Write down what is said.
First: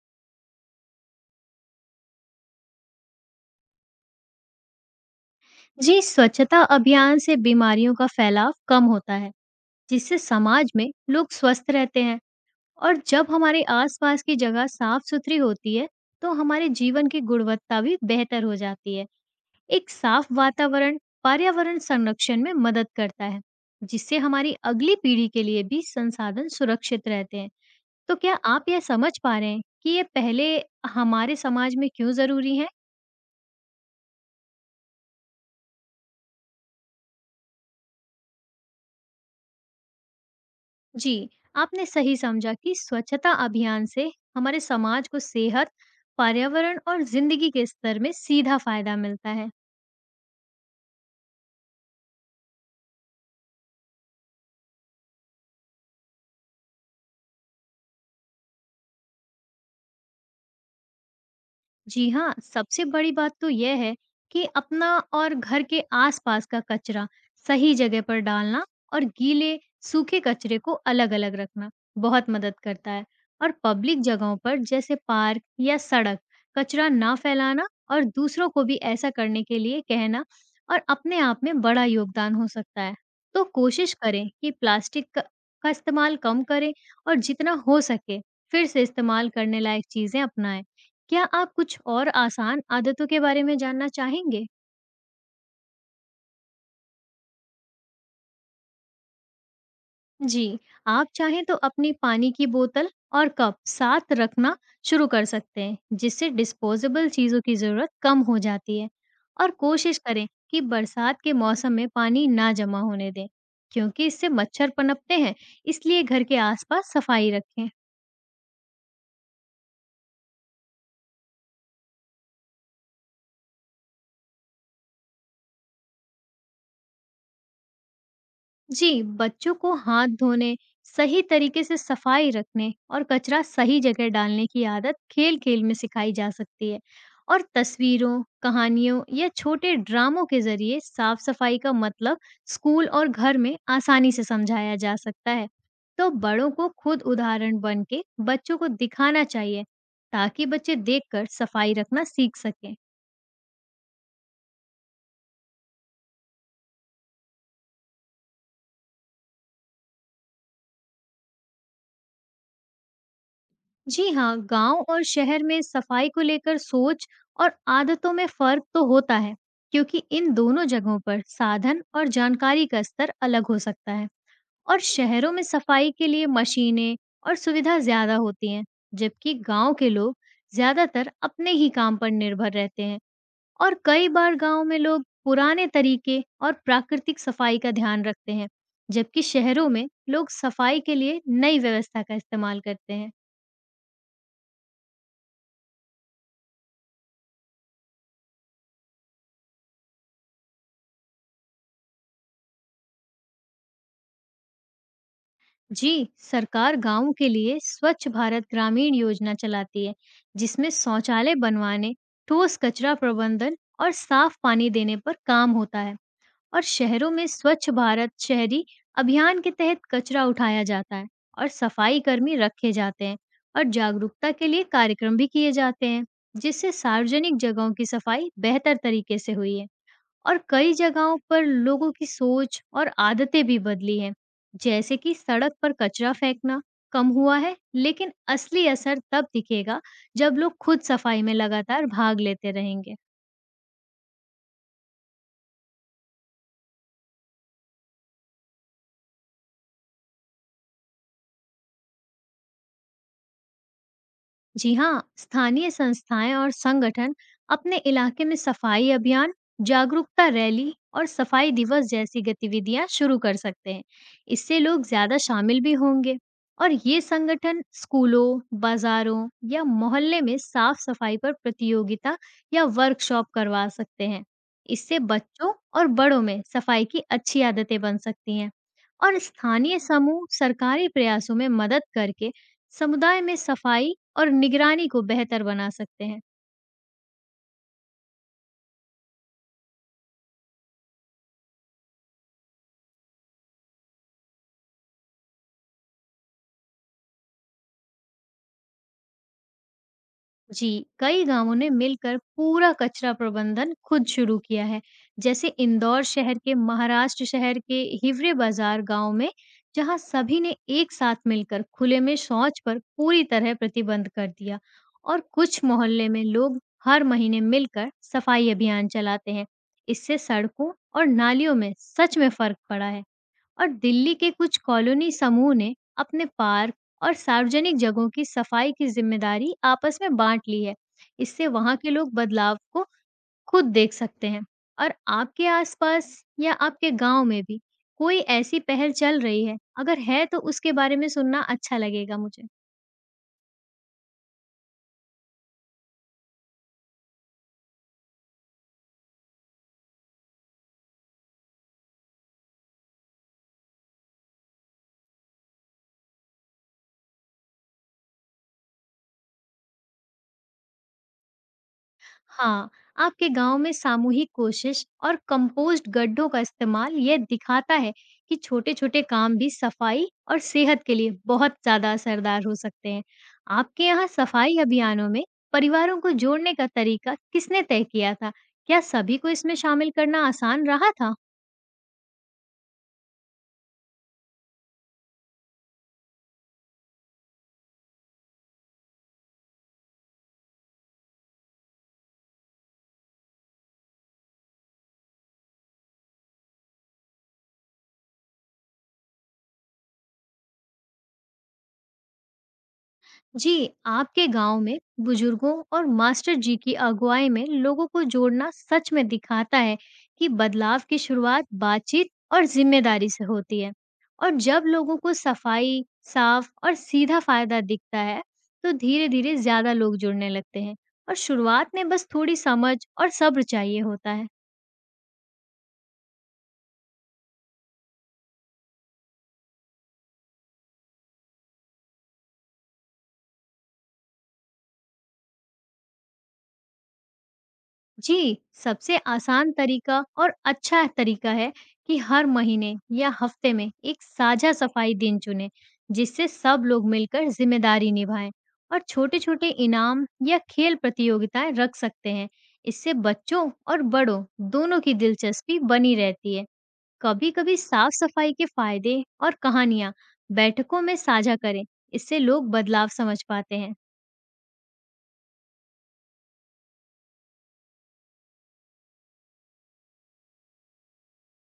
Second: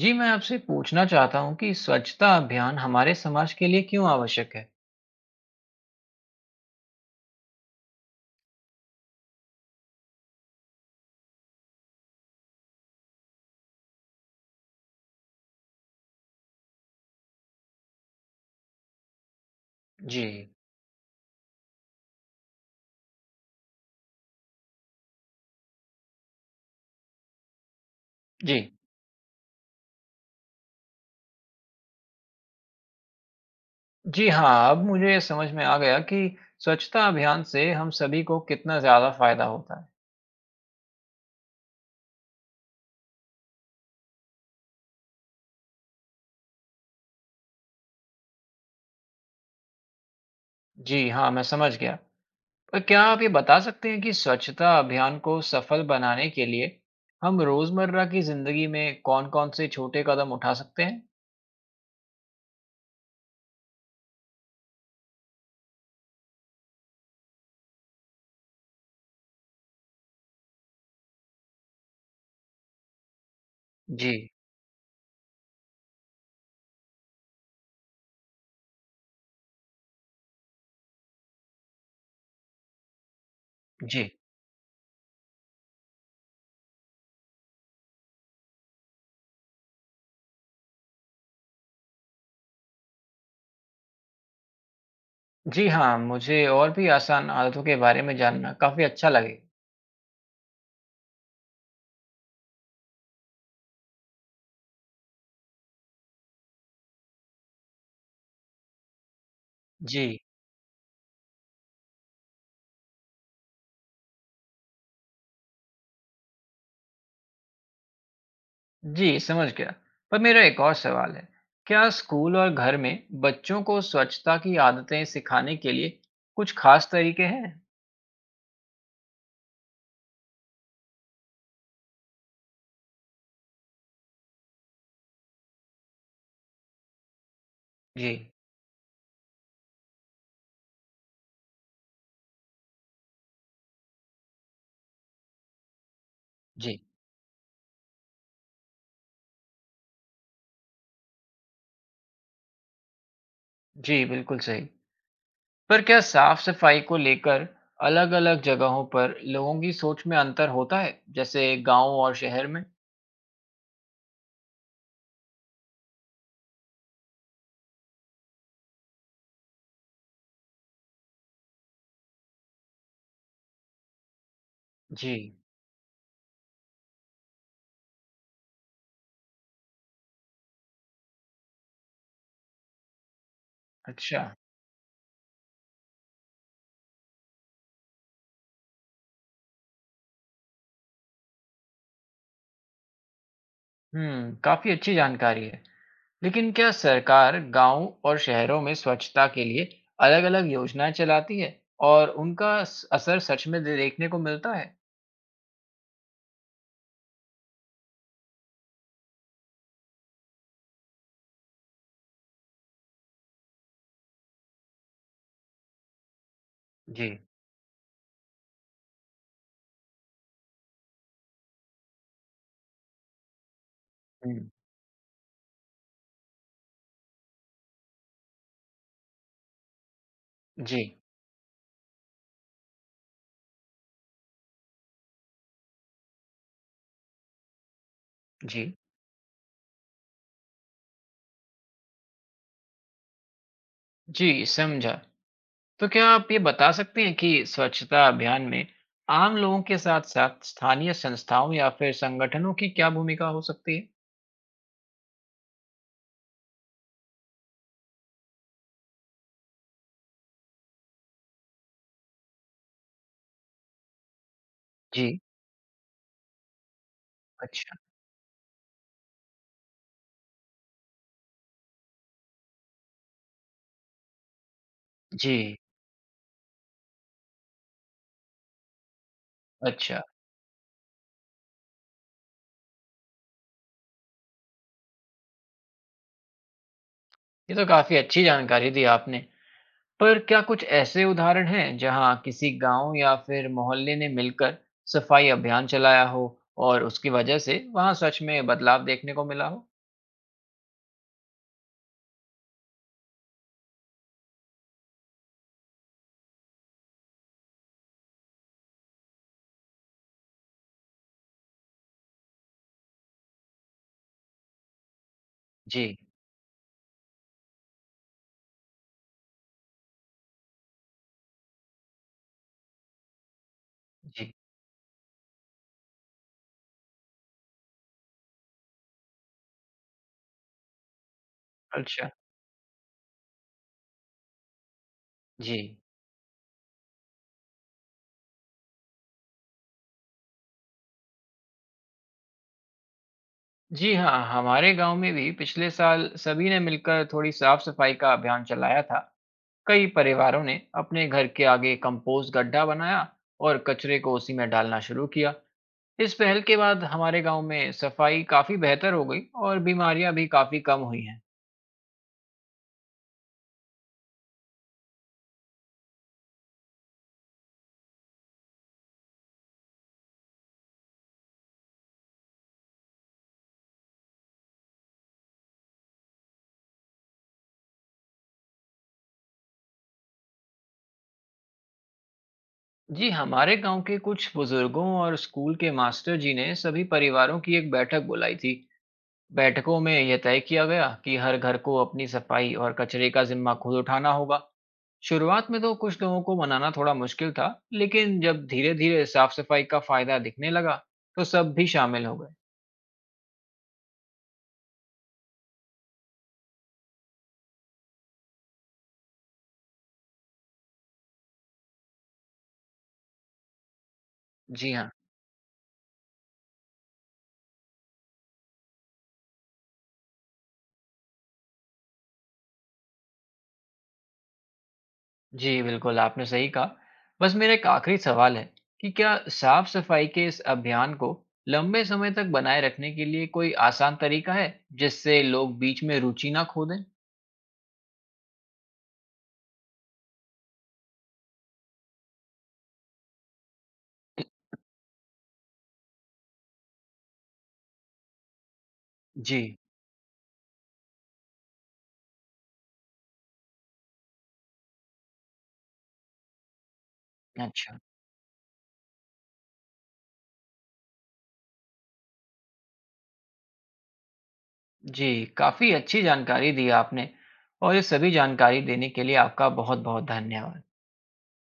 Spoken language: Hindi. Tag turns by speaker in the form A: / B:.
A: जी, मैं आपसे पूछना चाहता हूँ कि स्वच्छता अभियान हमारे समाज के लिए क्यों आवश्यक है?
B: जी, स्वच्छता अभियान से बीमारियों का फैलाव कम होता है, जिससे समाज में लोग स्वस्थ रहते हैं और जब हमारे आसपास की जगह साफ-सुथरी होती है, तो हमारे जीवन की गुणवत्ता भी बेहतर हो जाती है। एक
A: जी।
B: साफ वातावरण पर्यावरण संरक्षण में मदद करता है, जिससे हमारी अगली पीढ़ी के लिए भी संसाधन सुरक्षित रहते हैं। तो क्या
A: जी।
B: आप यह समझ पा रहे हैं कि ये पहले हमारे समाज में क्यों ज़रूरी है?
A: जी हाँ, अब मुझे समझ में आ गया कि स्वच्छता अभियान से हम सभी को कितना ज़्यादा फ़ायदा होता है।
B: जी, आपने सही समझा कि स्वच्छता अभियान से हमारे समाज को सेहत, पर्यावरण और जिंदगी के स्तर में सीधा फायदा मिलता है।
A: जी हाँ, मैं समझ गया। पर क्या आप ये बता सकते हैं कि स्वच्छता अभियान को सफल बनाने के लिए हम रोज़मर्रा की ज़िंदगी में कौन-कौन से छोटे कदम उठा सकते हैं?
B: जी हाँ, सबसे बड़ी बात तो यह है कि अपना और घर के आसपास का कचरा सही जगह पर डालना और गीले, सूखे कचरे को अलग-अलग रखना बहुत मदद करता है। और पब्लिक
A: जी।
B: जगहों पर जैसे पार्क या सड़क, कचरा ना फैलाना और दूसरों को भी ऐसा करने के लिए कहना और अपने आप में बड़ा योगदान हो सकता है। तो कोशिश
A: जी।
B: करें कि प्लास्टिक क का इस्तेमाल कम करें और जितना हो सके फिर से इस्तेमाल करने लायक चीज़ें अपनाएँ। क्या आप कुछ और आसान आदतों के बारे में जानना चाहेंगे?
A: जी हाँ, मुझे और भी आसान आदतों के बारे में जानना काफ़ी अच्छा लगे।
B: जी, आप चाहें तो अपनी पानी की बोतल और कप साथ रखना शुरू कर सकते हैं, जिससे डिस्पोजेबल चीज़ों की ज़रूरत कम हो जाती है। और कोशिश
A: जी।
B: करें कि बरसात के मौसम में पानी ना जमा होने दें, क्योंकि इससे मच्छर पनपते हैं, इसलिए घर के आसपास सफाई रखें।
A: जी, समझ गया। पर मेरा एक और सवाल है, क्या स्कूल और घर में बच्चों को स्वच्छता की आदतें सिखाने के लिए कुछ खास तरीके हैं?
B: जी, बच्चों को हाथ धोने, सही तरीके से सफाई रखने और कचरा सही जगह डालने की आदत खेल-खेल में सिखाई जा सकती है, और
A: जी।
B: तस्वीरों, कहानियों या छोटे ड्रामों के जरिए साफ-सफाई का मतलब स्कूल और घर में आसानी से समझाया जा सकता है। तो बड़ों को
A: जी।
B: खुद उदाहरण बन के बच्चों को दिखाना चाहिए, ताकि बच्चे देखकर सफाई रखना सीख सकें।
A: जी बिल्कुल सही। पर क्या साफ सफाई को लेकर अलग-अलग जगहों पर लोगों की सोच में अंतर होता है, जैसे गांव और शहर में?
B: जी हाँ, गांव और शहर में सफाई को लेकर सोच और आदतों में फर्क तो होता है, क्योंकि इन दोनों जगहों पर साधन और जानकारी का स्तर अलग हो सकता है। और
A: जी।
B: शहरों में सफाई के लिए मशीनें और सुविधा ज्यादा होती हैं, जबकि गांव के लोग ज्यादातर अपने ही काम पर निर्भर रहते हैं। और कई
A: अच्छा।
B: बार गांव में लोग पुराने तरीके और प्राकृतिक सफाई का ध्यान रखते हैं, जबकि शहरों में लोग सफाई के लिए नई व्यवस्था का इस्तेमाल करते हैं।
A: हम्म, काफी अच्छी जानकारी है। लेकिन क्या सरकार गांव और शहरों में स्वच्छता के लिए अलग-अलग योजनाएं चलाती है और उनका असर सच में देखने को मिलता है?
B: जी, सरकार गाँव के लिए स्वच्छ भारत ग्रामीण योजना चलाती है, जिसमें शौचालय बनवाने, ठोस कचरा प्रबंधन और साफ पानी देने पर काम होता है। और
A: जी।
B: शहरों में स्वच्छ भारत शहरी अभियान के तहत कचरा उठाया जाता है और सफाई कर्मी रखे जाते हैं, और जागरूकता के
A: हम्म।
B: लिए कार्यक्रम भी किए जाते हैं, जिससे सार्वजनिक जगहों की सफाई बेहतर तरीके से हुई है। और कई
A: जी।
B: जगहों पर लोगों की सोच और आदतें भी बदली हैं, जैसे कि सड़क पर कचरा फेंकना कम हुआ है, लेकिन
A: जी।
B: असली असर तब दिखेगा जब लोग खुद सफाई में लगातार भाग लेते रहेंगे।
A: जी समझा। तो क्या आप ये बता सकते हैं कि स्वच्छता अभियान में आम लोगों के साथ साथ स्थानीय संस्थाओं या फिर संगठनों की क्या भूमिका हो सकती है?
B: जी हाँ, स्थानीय संस्थाएं और संगठन अपने इलाके में सफाई अभियान, जागरूकता रैली और सफाई दिवस जैसी गतिविधियां शुरू कर सकते हैं। इससे लोग ज्यादा
A: जी।
B: शामिल भी होंगे, और ये संगठन
A: अच्छा।
B: स्कूलों, बाजारों या मोहल्ले में साफ सफाई पर प्रतियोगिता या वर्कशॉप करवा सकते हैं। इससे बच्चों
A: जी।
B: और बड़ों में सफाई की अच्छी आदतें बन सकती हैं, और स्थानीय
A: अच्छा।
B: समूह सरकारी प्रयासों में मदद करके समुदाय में सफाई और निगरानी को बेहतर बना सकते हैं।
A: ये तो काफी अच्छी जानकारी दी आपने। पर क्या कुछ ऐसे उदाहरण हैं जहां किसी गांव या फिर मोहल्ले ने मिलकर सफाई अभियान चलाया हो और उसकी वजह से वहां सच में बदलाव देखने को मिला हो?
B: जी, कई गाँवों ने मिलकर पूरा कचरा प्रबंधन खुद शुरू किया है। जैसे इंदौर शहर के, महाराष्ट्र शहर के हिवरे बाजार गाँव में, जहाँ सभी ने एक साथ मिलकर खुले में शौच पर पूरी तरह प्रतिबंध कर दिया। और कुछ
A: जी।
B: मोहल्ले में लोग हर महीने मिलकर सफाई अभियान चलाते हैं। इससे सड़कों और नालियों में सच में फर्क पड़ा है। और दिल्ली के
A: जी
B: कुछ कॉलोनी समूह ने अपने पार्क और सार्वजनिक जगहों की सफाई की जिम्मेदारी आपस में बांट ली है। इससे वहां के
A: अच्छा।
B: लोग बदलाव को खुद देख सकते हैं। और आपके
A: जी।
B: आसपास या आपके गांव में भी कोई ऐसी पहल चल रही है? अगर है तो उसके बारे में सुनना अच्छा लगेगा मुझे।
A: जी हाँ, हमारे गांव में भी पिछले साल सभी ने मिलकर थोड़ी साफ सफाई का अभियान चलाया था। कई परिवारों ने अपने घर के आगे कंपोस्ट गड्ढा बनाया और कचरे को उसी में डालना शुरू किया। इस पहल के बाद हमारे गांव में सफाई काफी बेहतर हो गई और बीमारियां भी काफी कम हुई हैं।
B: हाँ, आपके गांव में सामूहिक कोशिश और कंपोस्ट गड्ढों का इस्तेमाल यह दिखाता है कि छोटे-छोटे काम भी सफाई और सेहत के लिए बहुत ज़्यादा असरदार हो सकते हैं। आपके यहाँ सफाई अभियानों में परिवारों को जोड़ने का तरीका किसने तय किया था? क्या सभी को इसमें शामिल करना आसान रहा था?
A: जी, हमारे गांव के कुछ बुजुर्गों और स्कूल के मास्टर जी ने सभी परिवारों की एक बैठक बुलाई थी। बैठकों में यह तय किया गया कि हर घर को अपनी सफाई और कचरे का जिम्मा खुद उठाना होगा। शुरुआत में तो कुछ लोगों को मनाना थोड़ा मुश्किल था, लेकिन जब धीरे धीरे साफ सफाई का फायदा दिखने लगा, तो सब भी शामिल हो गए।
B: जी, आपके गांव में बुजुर्गों और मास्टर जी की अगुवाई में लोगों को जोड़ना सच में दिखाता है कि बदलाव की शुरुआत बातचीत और जिम्मेदारी से होती है। और जब
A: जी हाँ।
B: लोगों को सफाई, साफ और सीधा फायदा दिखता है, तो धीरे-धीरे ज्यादा लोग जुड़ने लगते हैं। और शुरुआत में बस थोड़ी समझ और सब्र चाहिए होता है।
A: जी, बिल्कुल, आपने सही कहा। बस मेरा एक आखिरी सवाल है कि क्या साफ-सफाई के इस अभियान को लंबे समय तक बनाए रखने के लिए कोई आसान तरीका है, जिससे लोग बीच में रुचि ना खो दें?
B: जी, सबसे आसान तरीका और अच्छा तरीका है कि हर महीने या हफ्ते में एक साझा सफाई दिन चुनें, जिससे सब लोग मिलकर जिम्मेदारी निभाएं, और छोटे-छोटे
A: जी।
B: इनाम या खेल प्रतियोगिताएं रख सकते हैं। इससे बच्चों और बड़ों दोनों की दिलचस्पी बनी रहती है। कभी-कभी
A: अच्छा।
B: साफ-सफाई के फायदे और कहानियां बैठकों में साझा करें, इससे लोग बदलाव समझ पाते हैं।
A: जी, काफ़ी अच्छी जानकारी दी आपने और ये सभी जानकारी देने के लिए आपका बहुत-बहुत धन्यवाद।